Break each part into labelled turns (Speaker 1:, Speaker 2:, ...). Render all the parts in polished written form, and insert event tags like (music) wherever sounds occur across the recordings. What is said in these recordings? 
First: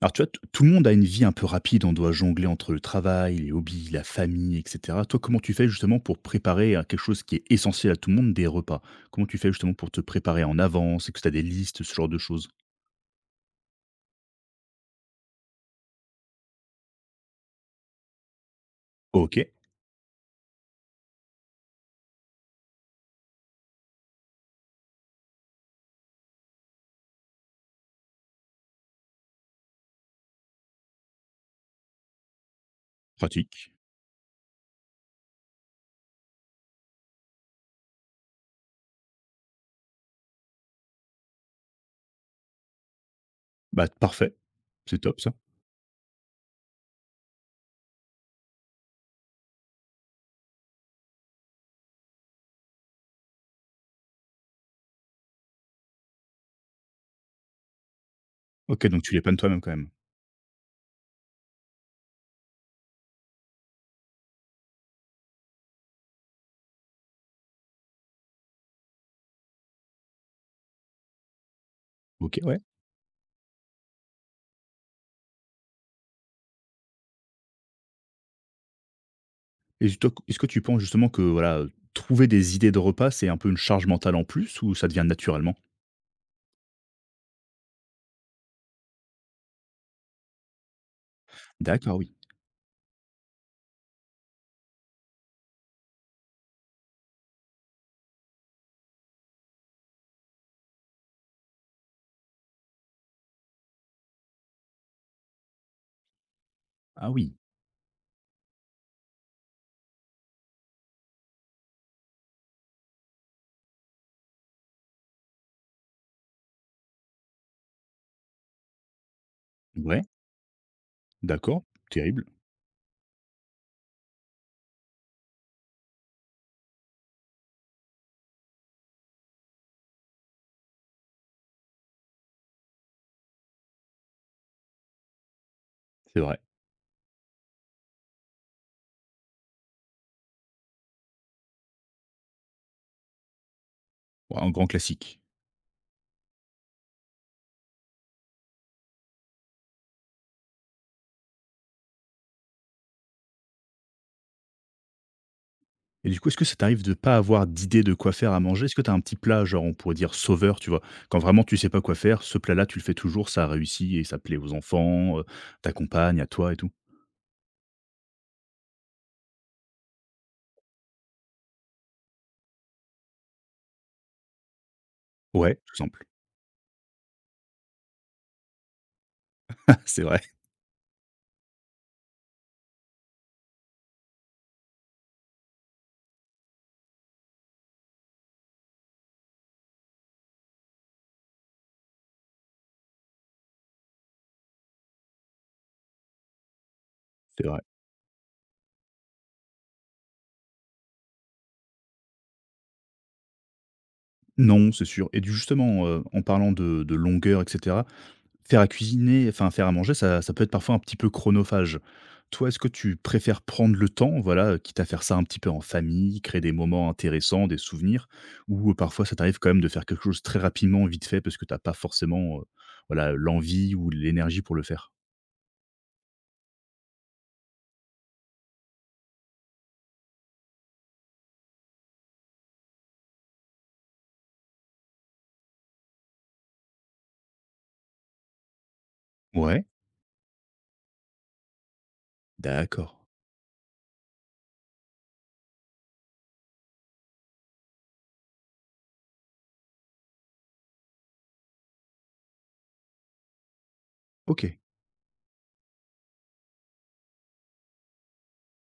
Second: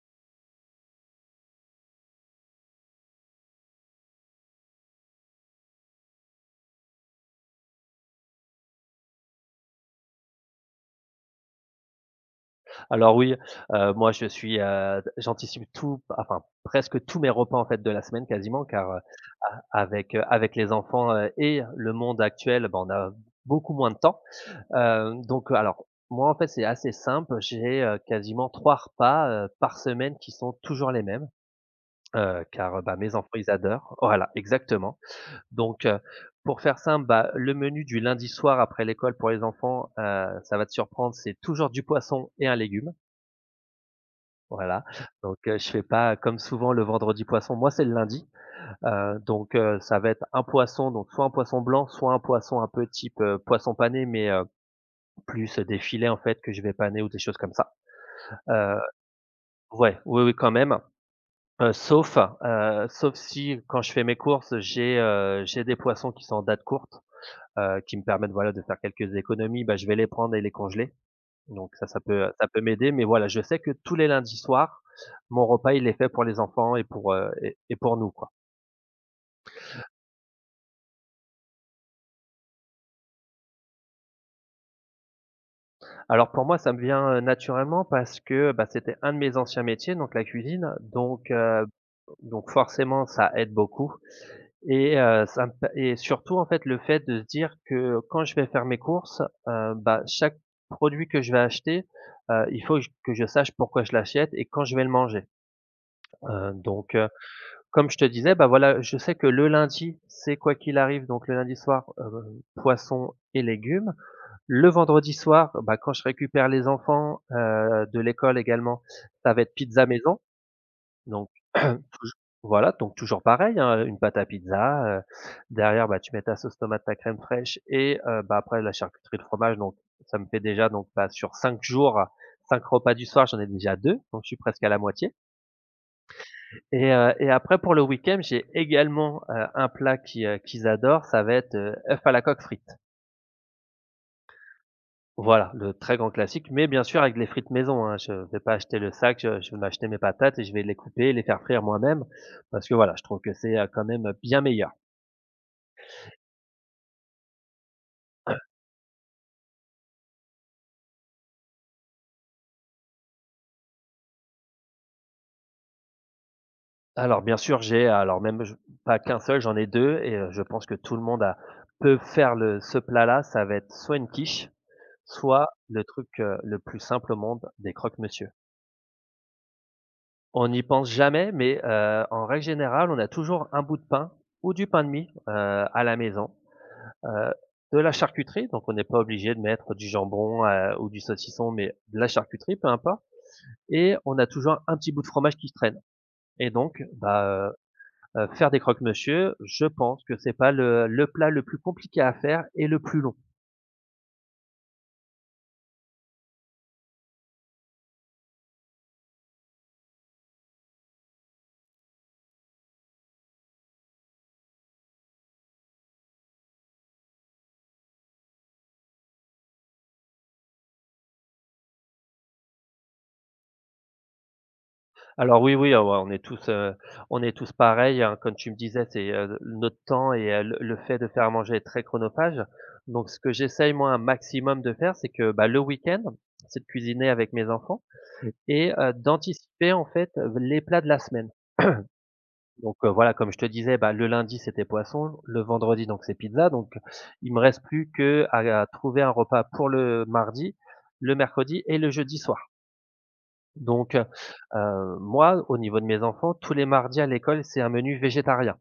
Speaker 1: Alors, tu vois, tout le monde a une vie un peu rapide. On doit jongler entre le travail, les hobbies, la famille, etc. Toi, comment tu fais justement pour préparer quelque chose qui est essentiel à tout le monde, des repas. Comment tu fais justement pour te préparer en avance. Est-ce que tu as des listes, ce genre de choses?
Speaker 2: Alors oui, moi j'anticipe tout, enfin presque tous mes repas en fait de la semaine quasiment car, heu,
Speaker 1: Ok,
Speaker 2: a avec, heu, avec les enfants, et le monde actuel, ben on a beaucoup moins de temps. Donc alors moi en fait c'est assez simple, j'ai, quasiment 3 repas, par semaine qui sont toujours les mêmes, car, bah, mes enfants ils
Speaker 1: pratique.
Speaker 2: adorent. Voilà, exactement. Donc, pour faire simple, bah, le menu du lundi soir après l'école pour les enfants, ça va te surprendre, c'est toujours du poisson et un légume.
Speaker 1: Bah, parfait.
Speaker 2: Voilà,
Speaker 1: C'est top, ça.
Speaker 2: donc je fais pas comme souvent le vendredi poisson, moi c'est le lundi, donc ça va être un poisson, donc soit un poisson blanc, soit un poisson un peu type, poisson pané, mais plus des filets en fait que je vais paner ou des choses comme ça. Heu,
Speaker 1: Ok, donc tu les planes toi-même quand même.
Speaker 2: ouais, oui, oui quand même, sauf, sauf si quand je fais mes courses, j'ai des poissons qui sont en date courte, qui me permettent voilà de faire quelques économies, bah, je vais les prendre et les congeler. Donc ça,
Speaker 1: Ok,
Speaker 2: ça
Speaker 1: ouais.
Speaker 2: peut m'aider, mais voilà, je sais que tous les lundis soirs, mon repas, il est fait pour les enfants et pour nous, quoi.
Speaker 1: Et toi, est-ce que tu penses justement que, voilà, trouver des idées de repas, c'est un peu une charge mentale en plus ou ça devient naturellement?
Speaker 2: Alors pour moi, ça me vient, naturellement parce que, bah, c'était un de mes anciens métiers, donc la cuisine, donc heu,
Speaker 1: D'accord, oui.
Speaker 2: donc forcément, ça aide beaucoup et ça me pa et surtout, en fait, le fait de se dire que quand je vais faire mes courses, bah, chaque produit que je vais acheter, il faut que je sache pourquoi je l'achète et quand je vais le manger. Heu, donc euh,
Speaker 1: Ah oui.
Speaker 2: Comme je te disais, bah, voilà, je sais que le lundi, c'est quoi qu'il arrive, donc le lundi soir, poisson et légumes. Le vendredi soir, bah, quand je récupère les enfants, de l'école également, ça va être pizza
Speaker 1: Ouais,
Speaker 2: maison, donc (clears throat)
Speaker 1: d'accord.
Speaker 2: touj
Speaker 1: Terrible.
Speaker 2: voilà, donc toujours pareil, hein, une pâte à pizza, derrière, bah, tu mets ta sauce tomate, ta crème fraîche et bah, après la charcuterie, le fromage, donc ça me fait déjà donc, bah, sur 5 jours, 5 repas du soir, j'en ai déjà 2, donc je suis presque à la moitié.
Speaker 1: C'est vrai.
Speaker 2: Et après pour le week-end, j'ai également, un plat qu'ils adorent, ça va être, œuf à la coque frites.
Speaker 1: Ouais, un grand classique.
Speaker 2: Voilà, le très grand classique, mais bien sûr avec les frites maison, hein. Je vais pas acheter le sac, je vais m'acheter mes patates et je vais les couper, les faire frire moi-même parce que voilà, je trouve que c'est, quand même, bien meilleur.
Speaker 1: Et du coup, est-ce que ça t'arrive de pas avoir d'idée de quoi faire à manger? Est-ce que tu as un petit plat, genre, on pourrait dire sauveur, tu vois? Quand vraiment tu sais pas quoi faire, ce plat-là, tu le fais toujours, ça réussit et ça plaît aux enfants, ta compagne, à toi et tout?
Speaker 2: Alors bien sûr, j'ai alors même je pas qu'un seul, j'en ai 2 et je pense que tout le monde a peut faire le ce plat-là, ça va être soit une quiche, soit
Speaker 1: Ouais, tout
Speaker 2: le
Speaker 1: simple.
Speaker 2: truc, le plus simple au monde, des croque-monsieur.
Speaker 1: (laughs) C'est vrai,
Speaker 2: On n'y pense jamais, mais en règle générale, on a toujours un bout de pain ou du pain de mie, à la maison, heu, de la charcuterie, donc on n'est pas obligé de mettre du jambon, ou du saucisson, mais de la charcuterie, peu importe et on a toujours un petit bout de fromage qui se traîne et donc
Speaker 1: c'est
Speaker 2: bah,
Speaker 1: vrai.
Speaker 2: faire des croque-monsieur, je pense que c'est pas le plat le plus compliqué à faire et le plus long.
Speaker 1: Non, c'est sûr et du justement, en parlant de longueur et cetera. Faire à cuisiner, enfin faire à manger, ça ça peut être parfois un petit peu chronophage. Toi, est-ce que tu préfères prendre le temps, voilà, quitte à faire ça un petit peu en famille, créer des moments intéressants, des souvenirs? Ou, parfois ça t'arrive quand même de faire quelque chose très rapidement, vite fait, parce que t'as pas forcément, voilà, l'envie ou l'énergie pour le faire?
Speaker 2: Alors oui, oui, ah ouais, on est tous pareils, hein. Comme tu me disais, c'est, notre temps et le fait de faire à manger est très chronophage. Donc ce que j'essaye moi un maximum de faire, c'est que, bah, le week-end, c'est de cuisiner avec mes enfants et
Speaker 1: Ouais,
Speaker 2: d'anticiper en fait, les plats de la semaine. Donc
Speaker 1: d'accord.
Speaker 2: voilà, comme je te disais, bah, le lundi, c'était poisson, le vendredi, donc c'est pizza. Donc il me reste plus que à trouver un repas pour le mardi, le mercredi et le jeudi soir. Donc,
Speaker 1: OK.
Speaker 2: moi, au niveau de mes enfants, tous les mardis à l'école, c'est un menu végétarien.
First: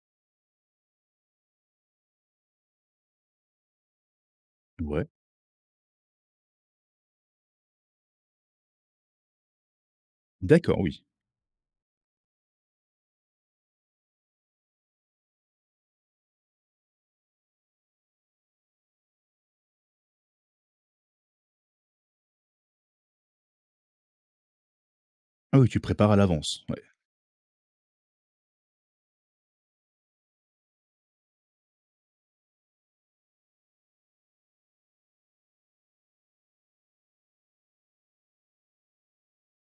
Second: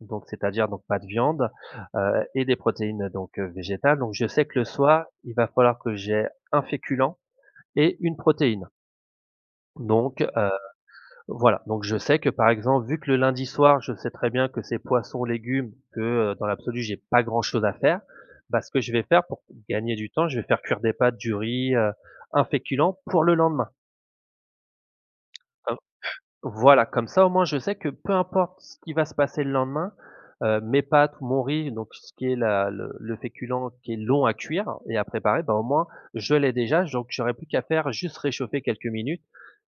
Speaker 2: Donc, c'est-à-dire donc pas de viande, et des protéines donc, végétales. Donc, je sais que le soir,
Speaker 1: Ouais,
Speaker 2: il va falloir que j'ai un féculent et une protéine. Donc,
Speaker 1: d'accord, oui.
Speaker 2: voilà. Donc, je sais que par exemple, vu que le lundi soir, je sais très bien que c'est poisson, légumes, que, dans l'absolu, j'ai pas grand-chose à faire. Bah, ce que je vais faire pour gagner du temps, je vais faire cuire des pâtes, du riz, un féculent pour le lendemain.
Speaker 1: Ah oui, tu prépares à l'avance. Ouais.
Speaker 2: Voilà, comme ça, au moins, je sais que peu importe ce qui va se passer le lendemain, mes pâtes ou mon riz, donc ce qui est la le féculent qui est long à cuire et à préparer, bah, au moins, je l'ai déjà, donc j'aurai plus qu'à faire juste réchauffer quelques minutes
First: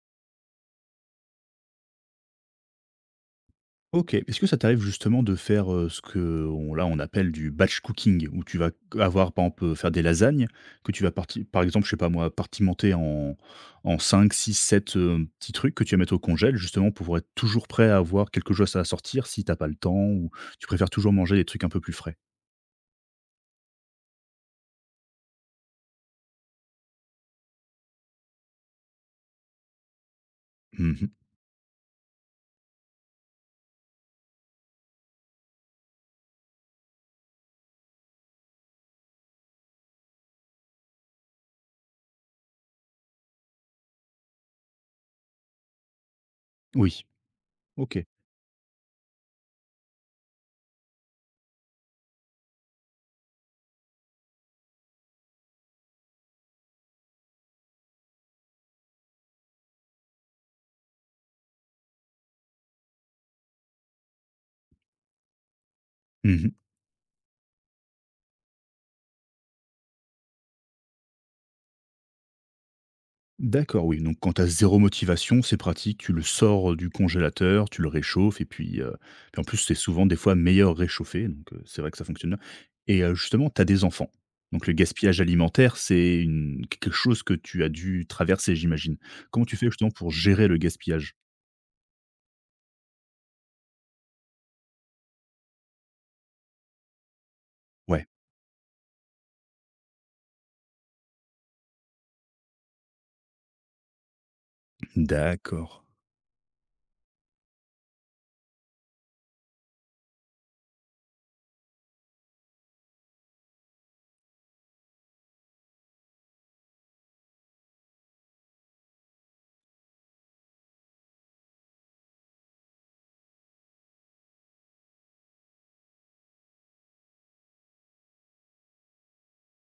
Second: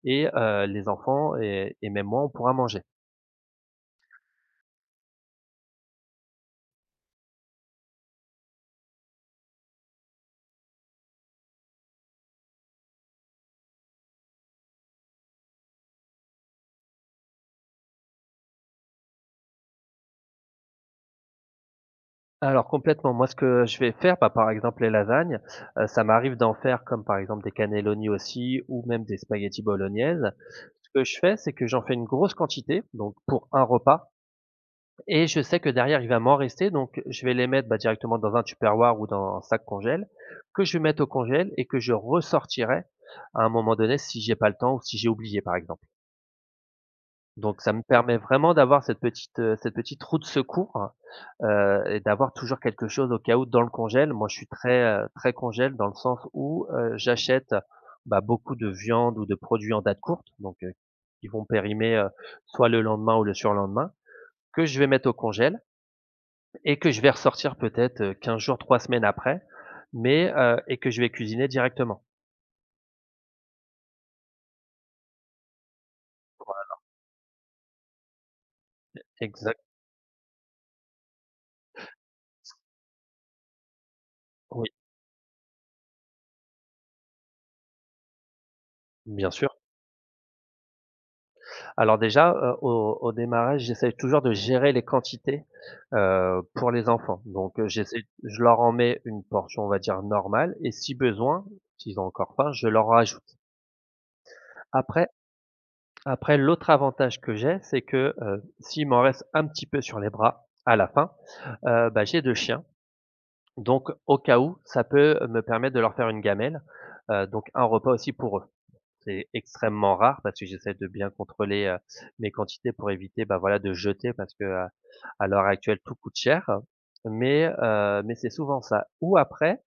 Speaker 2: et les enfants et même moi, on pourra manger.
Speaker 1: OK. Est-ce que ça t'arrive justement de faire, ce que on on appelle du batch cooking? Où tu vas avoir, par exemple, faire des lasagnes que tu vas parti par exemple, je sais pas moi, partimenter en cinq six sept petits trucs que tu vas mettre au congèle, justement, pour être toujours prêt à avoir quelque chose à sortir si t'as pas le temps ou tu préfères toujours manger des trucs un peu plus frais?
Speaker 2: Alors complètement, moi, ce que je vais faire, bah, par exemple, les lasagnes, ça m'arrive d'en faire comme, par exemple, des cannellonis aussi ou même des spaghettis bolognaises. Ce que
Speaker 1: Mmh.
Speaker 2: je fais, c'est que j'en fais une grosse quantité, donc pour un repas. Et je sais que derrière, il va m'en rester, donc je vais les mettre, bah, directement dans un Tupperware ou dans un sac congèle, que je vais mettre au congèle et que je ressortirai à un moment donné si j'ai pas le temps ou si j'ai oublié, par exemple.
Speaker 1: Oui.
Speaker 2: Donc ça me
Speaker 1: OK.
Speaker 2: permet vraiment d'avoir cette petite roue de secours, et d'avoir toujours quelque chose au cas où dans le congèle. Moi, je suis très, très congèle dans le sens où, j'achète, bah, beaucoup de viande ou de produits en date courte, donc qui vont périmer, soit le lendemain ou le surlendemain, que je vais mettre au congèle
Speaker 1: Mmh.
Speaker 2: et que je vais ressortir peut-être, 15 jours, 3 semaines après, mais et que je vais cuisiner directement.
Speaker 1: D'accord, oui, donc quand tu zéro motivation, c'est pratique, tu le sors, du congélateur, tu le réchauffes et puis, puis en plus,
Speaker 2: Exact
Speaker 1: c'est souvent des fois meilleur réchauffé, donc c'est vrai que ça fonctionne bien et justement, tu as des enfants,
Speaker 2: oui,
Speaker 1: donc le gaspillage alimentaire, c'est une quelque chose que tu as dû traverser, j'imagine.
Speaker 2: bien
Speaker 1: Comment
Speaker 2: sûr.
Speaker 1: tu fais justement pour gérer le gaspillage?
Speaker 2: Alors déjà, au démarrage, j'essaie toujours de gérer les quantités, pour les enfants. Donc j'essaie
Speaker 1: Ouais,
Speaker 2: je leur en mets une portion, on va dire normale et si besoin, s'ils ont encore faim, je leur rajoute. Après
Speaker 1: d'accord.
Speaker 2: après l'autre avantage que j'ai, c'est que, s'il m'en reste un petit peu sur les bras à la fin, bah, j'ai 2 chiens. Donc au cas où, ça peut me permettre de leur faire une gamelle, donc un repas aussi pour eux. C'est extrêmement rare parce que j'essaie de bien contrôler, mes quantités pour éviter, bah, voilà, de jeter parce que, à l'heure actuelle, tout coûte cher. Mais c'est souvent ça. Ou après,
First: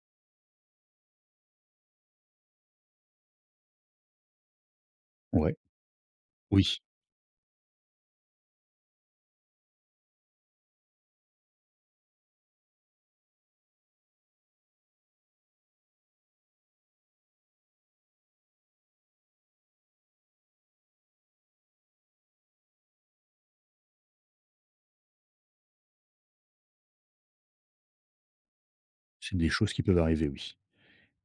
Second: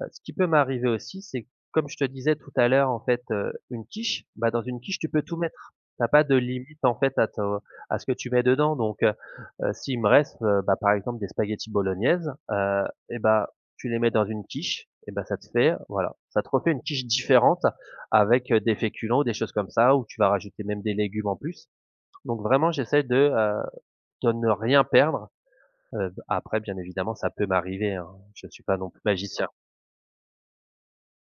Speaker 2: Ce qui peut m'arriver aussi, c'est comme je te disais tout à l'heure, en fait, une quiche, bah, dans une quiche, tu peux tout
Speaker 1: Ouais,
Speaker 2: mettre. T'as pas de
Speaker 1: oui,
Speaker 2: limite, en fait, à ce que tu mets dedans donc s'il me reste, bah, par exemple, des spaghettis bolognaise, et bah, tu les mets dans une quiche et bah, ça te fait voilà, ça te refait une quiche différente avec, des féculents ou des choses comme ça où tu vas rajouter même des légumes en plus donc vraiment, j'essaie de ne rien perdre, après bien évidemment, ça peut m'arriver, hein, je suis pas non plus
Speaker 1: c'est
Speaker 2: magicien.
Speaker 1: des choses qui peuvent arriver, oui.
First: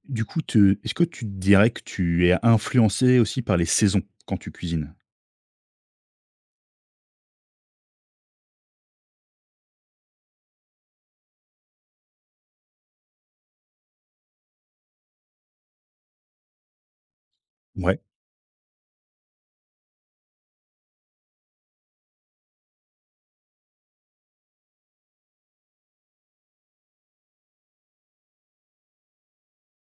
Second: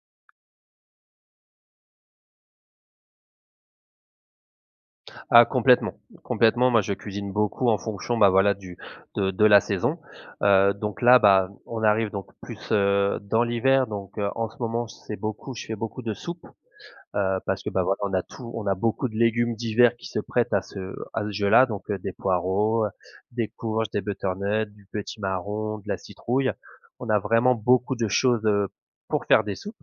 Speaker 1: Du coup, te est-ce que tu dirais que tu es influencé aussi par les saisons quand tu cuisines?
Speaker 2: Ah complètement, complètement. Moi, je cuisine beaucoup en fonction, bah, voilà, du de la saison. Donc là, bah, on arrive donc plus, dans l'hiver, donc en ce moment, c'est beaucoup je fais beaucoup de soupes, parce que, bah, voilà,
Speaker 1: Ouais.
Speaker 2: on a beaucoup de légumes d'hiver qui se prêtent à ce jeu-là, donc des poireaux, des courges, des butternuts, du petit marron, de la citrouille. On a vraiment beaucoup de choses, pour faire des soupes.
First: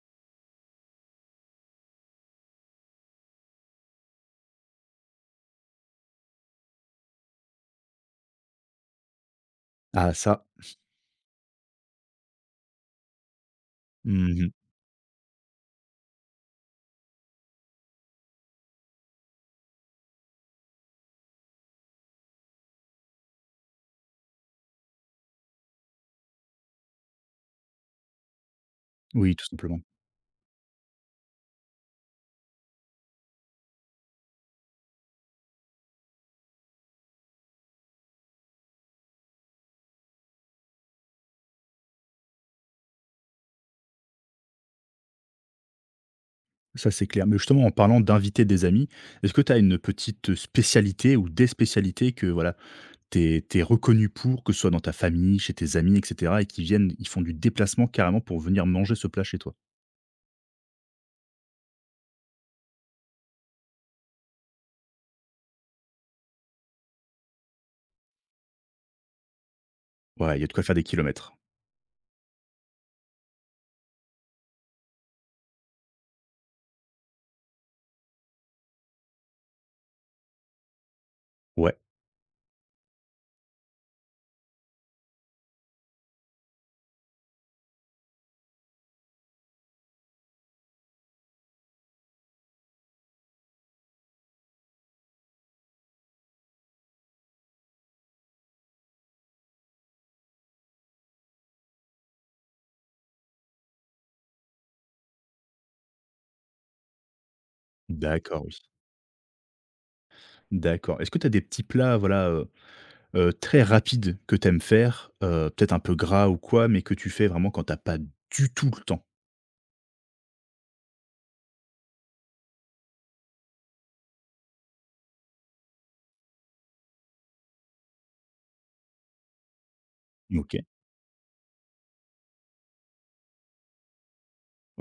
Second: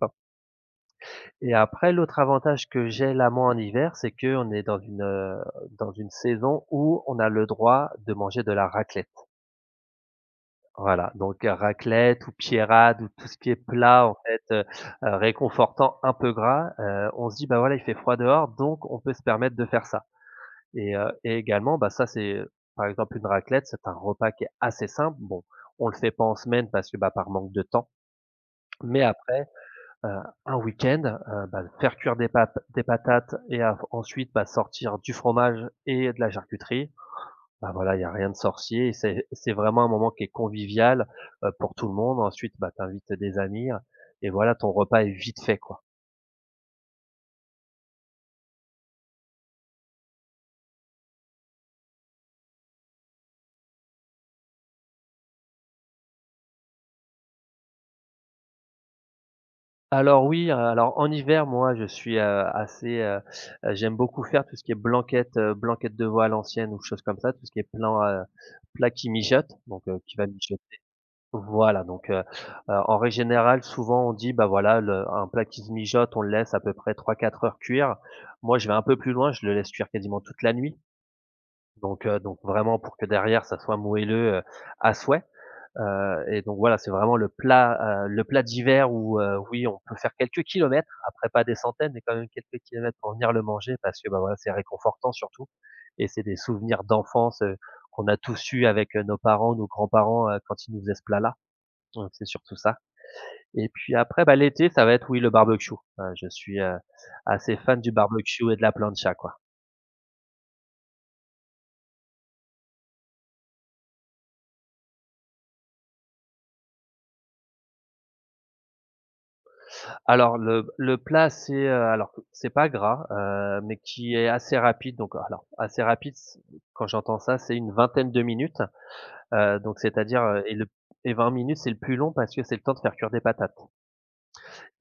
Speaker 2: Et après l'autre avantage que j'ai là, moi, en hiver, c'est qu'on est dans une saison où on a le droit de manger de la raclette.
Speaker 1: Ah ça.
Speaker 2: Voilà, donc raclette ou pierrade ou tout ce qui est plat, en fait,
Speaker 1: Mmh.
Speaker 2: réconfortant, un peu gras, on se dit: «Bah, voilà, il fait froid dehors, donc on peut se permettre de faire ça» et également, bah, ça, c'est, par exemple, une raclette, c'est un repas qui est assez simple. Bon, on le fait pas en semaine parce que, bah, par manque de temps, mais
Speaker 1: Oui, tout
Speaker 2: après
Speaker 1: simplement.
Speaker 2: Heu, un week-end, bah, faire cuire des patates et av ensuite, bah, sortir du fromage et de la charcuterie. Bah, voilà, il y a rien de sorcier et c'est vraiment un moment qui est convivial, pour tout le monde. Ensuite, bah, tu invites des amis, et voilà, ton repas est vite fait, quoi.
Speaker 1: Ça, c'est clair. Mais justement, en parlant d'inviter des amis, est-ce que tu as une petite spécialité ou des spécialités que voilà, tu es, reconnu pour, que ce soit dans ta famille, chez tes amis, etc., et qui viennent, ils font du déplacement carrément pour venir manger ce plat chez toi?
Speaker 2: Alors oui, alors en hiver, moi, je suis, assez, j'aime beaucoup faire tout ce qui est blanquette, blanquette de veau à l'ancienne ou choses comme ça, tout ce qui est plat qui mijote, qui va
Speaker 1: Ouais, il y a de
Speaker 2: mijoter.
Speaker 1: quoi faire des kilomètres.
Speaker 2: Voilà, en règle générale, souvent on dit: «Bah, voilà, le un plat qui se mijote, on le laisse à peu près trois quatre heures cuire». Moi, je vais un peu plus loin, je le laisse cuire quasiment toute la nuit,
Speaker 1: Ouais,
Speaker 2: donc vraiment pour que derrière, ça soit moelleux, à souhait, et donc voilà, c'est vraiment le plat d'hiver où, oui, on peut faire quelques kilomètres, après pas des centaines, mais quand même quelques kilomètres pour venir le manger parce que, bah, voilà, c'est réconfortant surtout et c'est des souvenirs d'enfance, qu'on a tous eus avec, nos parents, nos grands-parents, quand ils nous faisaient ce plat-là. Donc c'est surtout ça et puis après, bah, l'été, ça va être oui, le barbecue. Je suis, assez fan du
Speaker 1: d'accord,
Speaker 2: barbecue et
Speaker 1: oui.
Speaker 2: de la plancha, quoi.
Speaker 1: D'accord. Est-ce que tu as des petits plats, voilà, très rapides que tu aimes faire, peut-être un peu gras ou quoi, mais que tu fais vraiment quand tu pas du tout le temps?
Speaker 2: Alors le plat, c'est, alors c'est pas gras, mais qui est assez rapide donc alors assez rapide, c quand j'entends ça, c'est une vingtaine de minutes, donc c'est-à-dire,
Speaker 1: OK.
Speaker 2: et 20 minutes, c'est le plus long parce que c'est le temps de faire cuire des patates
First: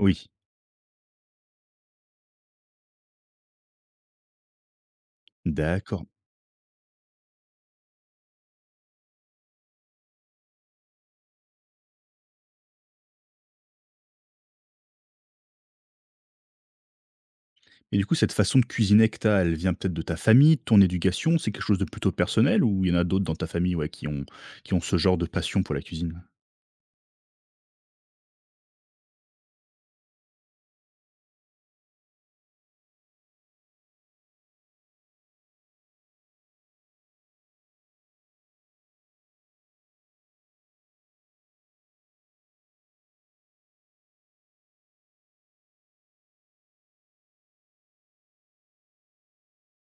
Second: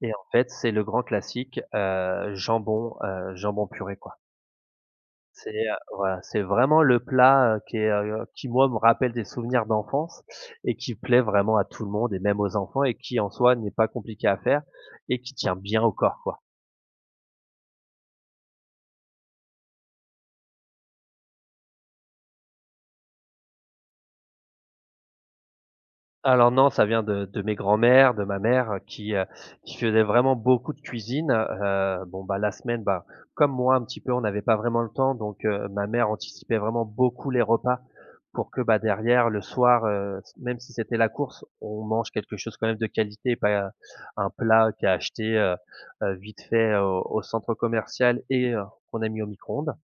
Speaker 2: et en fait, c'est le grand classique, jambon, jambon purée. C'est,
Speaker 1: d'accord.
Speaker 2: voilà, c'est vraiment le plat, qui est, qui moi me rappelle des souvenirs d'enfance et qui plaît vraiment à tout le monde et même aux enfants et qui en soi n'est pas compliqué à faire et qui tient bien au corps, quoi.
Speaker 1: Et du coup, cette façon de cuisiner que tu as, elle vient peut-être de ta famille, de ton éducation? C'est quelque chose de plutôt personnel ou il y en a d'autres dans ta famille, ouais, qui ont ce genre de passion pour la cuisine?
Speaker 2: Alors non, ça vient de mes grands-mères, de ma mère, qui faisait vraiment beaucoup de cuisine, bon, bah, la semaine, bah, comme moi un petit peu, on n'avait pas vraiment le temps ma mère anticipait vraiment beaucoup les repas pour que, bah, derrière le soir, même si c'était la course, on mange quelque chose quand même de qualité, et pas, un plat qui a acheté, vite fait au centre commercial et qu'on a mis au micro-ondes.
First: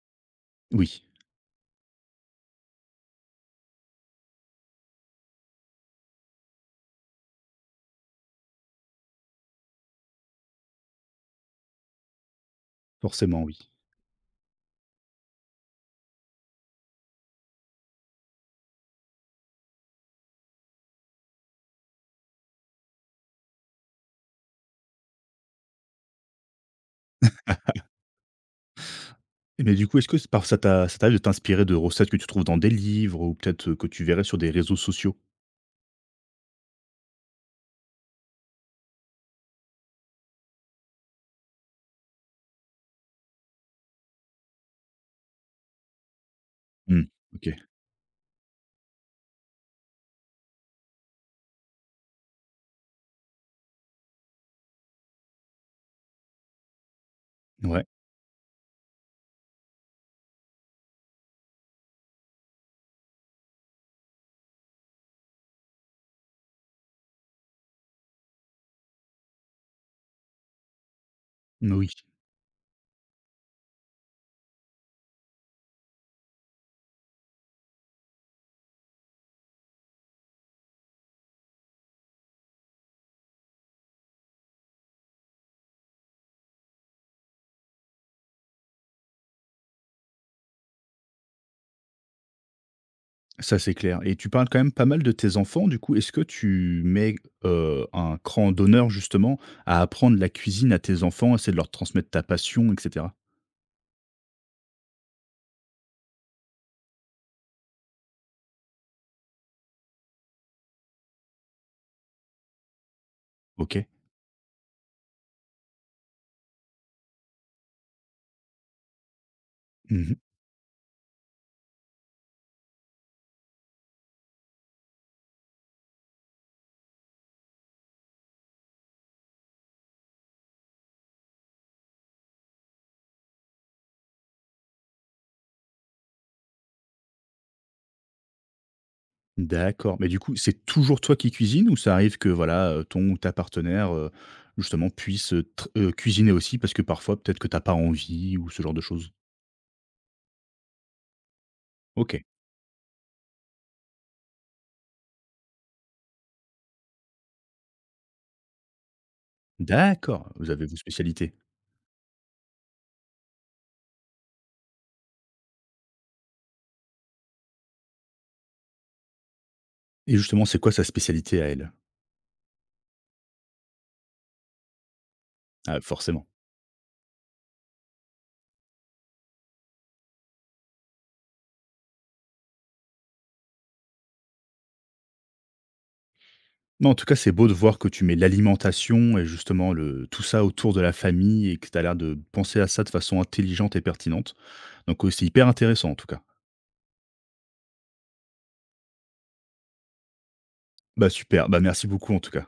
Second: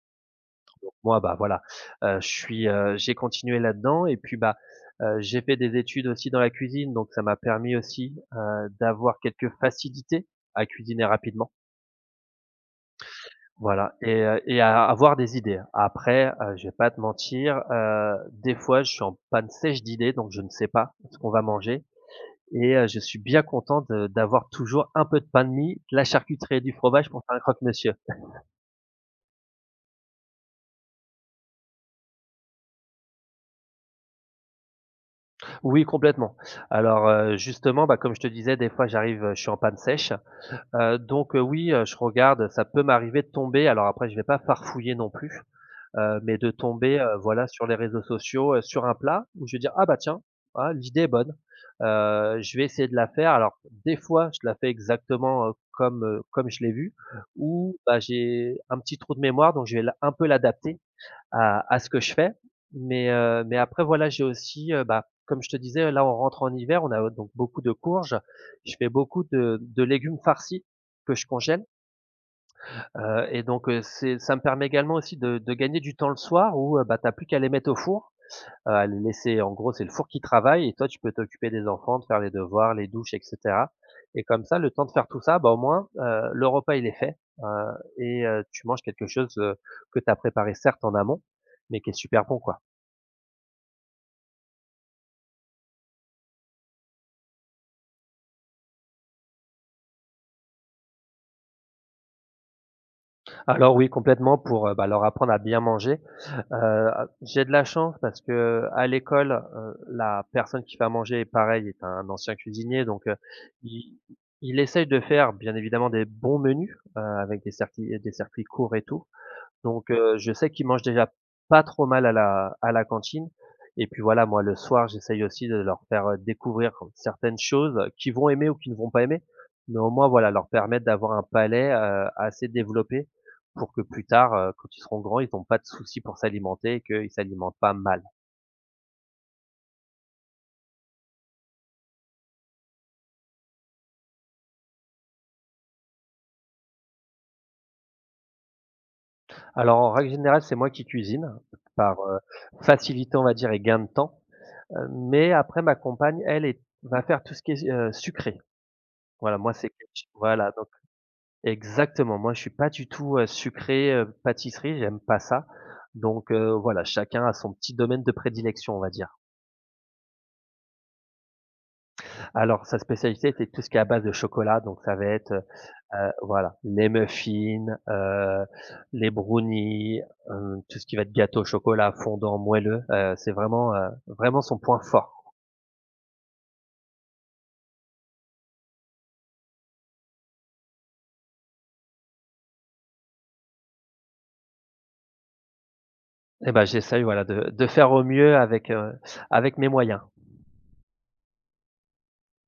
Speaker 1: Oui,
Speaker 2: Moi, bah, voilà, je suis, j'ai continué là-dedans et puis, bah, j'ai fait des études aussi dans la cuisine, donc ça m'a permis aussi, d'avoir quelques facilités à cuisiner rapidement.
Speaker 1: forcément, oui.
Speaker 2: Voilà et à avoir des idées. Après, je vais pas te mentir, des fois, je suis en panne sèche d'idées, donc je ne sais pas ce qu'on va manger je suis bien content de d'avoir toujours un peu de pain de mie, de la charcuterie et du fromage pour faire un croque-monsieur.
Speaker 1: Et mais du coup, est-ce que c'est par ça t'a ça t'arrive de t'inspirer de recettes que tu trouves dans des livres ou peut-être, que tu verrais sur des réseaux sociaux?
Speaker 2: Oui, complètement. Alors, justement, bah, comme je te disais, des fois, j'arrive, je suis en panne sèche. Oui, je regarde, ça peut m'arriver de tomber, alors après je vais pas farfouiller non plus, mais de tomber,
Speaker 1: Mmh,
Speaker 2: voilà
Speaker 1: OK.
Speaker 2: sur les réseaux sociaux, sur un plat où je vais dire: «Ah bah tiens, ah l'idée est bonne, je vais essayer de la faire». Alors des fois, je la fais exactement, comme, comme je l'ai vu, ou
Speaker 1: Ouais,
Speaker 2: bah, j'ai un petit trou de mémoire donc je vais la un peu l'adapter à ce que je fais. Mais après voilà, j'ai aussi, bah, comme je te disais, là, on rentre en hiver, on a donc beaucoup de courges. Je fais beaucoup de légumes farcis que je congèle,
Speaker 1: oui,
Speaker 2: et donc, c'est ça me permet également aussi de gagner du temps le soir où, bah, tu plus qu'à les mettre au four, à les laisser en gros, c'est le four qui travaille et toi, tu peux t'occuper des enfants, de faire les devoirs, les douches et cetera et comme ça, le temps de faire tout ça, bah, au moins, le repas, il est fait, heu et tu manges quelque chose, que t'as préparé certes en amont, mais qui est super bon, quoi.
Speaker 1: ça c'est clair et tu parles quand même pas mal de tes enfants du coup. Est-ce que tu mets, un cran d'honneur justement à apprendre la cuisine à tes enfants, à essayer de leur transmettre ta passion et cetera?
Speaker 2: Alors oui, complètement pour, bah, leur apprendre à bien manger. Heu, j'ai de la chance parce qu'à l'école, la personne qui fait à manger, pareil, est un ancien cuisinier donc,
Speaker 1: OK.
Speaker 2: il il essaye de faire bien évidemment des bons menus, avec des circuits courts et tout.
Speaker 1: Mmh.
Speaker 2: Je sais qu'ils mangent déjà pas trop mal à la cantine et puis voilà, moi le soir, j'essaye aussi de leur faire, découvrir certaines choses qu'ils vont aimer ou qu'ils ne vont pas aimer, mais au moins voilà, leur permettre d'avoir un palais, assez développé pour que plus tard, quand ils seront grands, ils ont pas de soucis pour s'alimenter et qu'ils s'alimentent pas mal.
Speaker 1: D'accord, mais du coup, c'est toujours toi qui cuisines ou ça arrive que voilà, ton ou ta partenaire, justement puisse, tr cuisiner aussi? Parce que parfois peut-être que t'as pas envie ou ce genre de choses?
Speaker 2: Alors en règle générale, c'est moi qui cuisine par,
Speaker 1: OK,
Speaker 2: facilité, on va dire et gain de temps, mais après ma compagne, elle est va faire tout ce qui est, sucré. Voilà, moi c'est ketch
Speaker 1: d'accord, vous
Speaker 2: voilà
Speaker 1: avez
Speaker 2: donc.
Speaker 1: vos spécialités
Speaker 2: Exactement, moi je suis pas du tout, sucré, pâtisserie, j'aime pas ça. Voilà, chacun a son petit domaine de prédilection, on va dire.
Speaker 1: et justement, c'est quoi sa spécialité à elle?
Speaker 2: Alors sa spécialité était tout ce qui est à base de chocolat, donc ça va être,
Speaker 1: Ah, forcément.
Speaker 2: voilà, les muffins, les brownies, tout ce qui va être gâteau au chocolat, fondant, moelleux, c'est vraiment, vraiment son point fort.
Speaker 1: Non, en tout cas, c'est beau de voir que tu mets l'alimentation et justement le tout ça autour de la famille et que tu as l'air de penser à ça de façon intelligente et pertinente, donc, c'est hyper intéressant en tout cas.
Speaker 2: Et ben, j'essaye, voilà, de faire au mieux avec, avec mes moyens.
Speaker 1: Bah, super, bah, merci beaucoup en tout cas.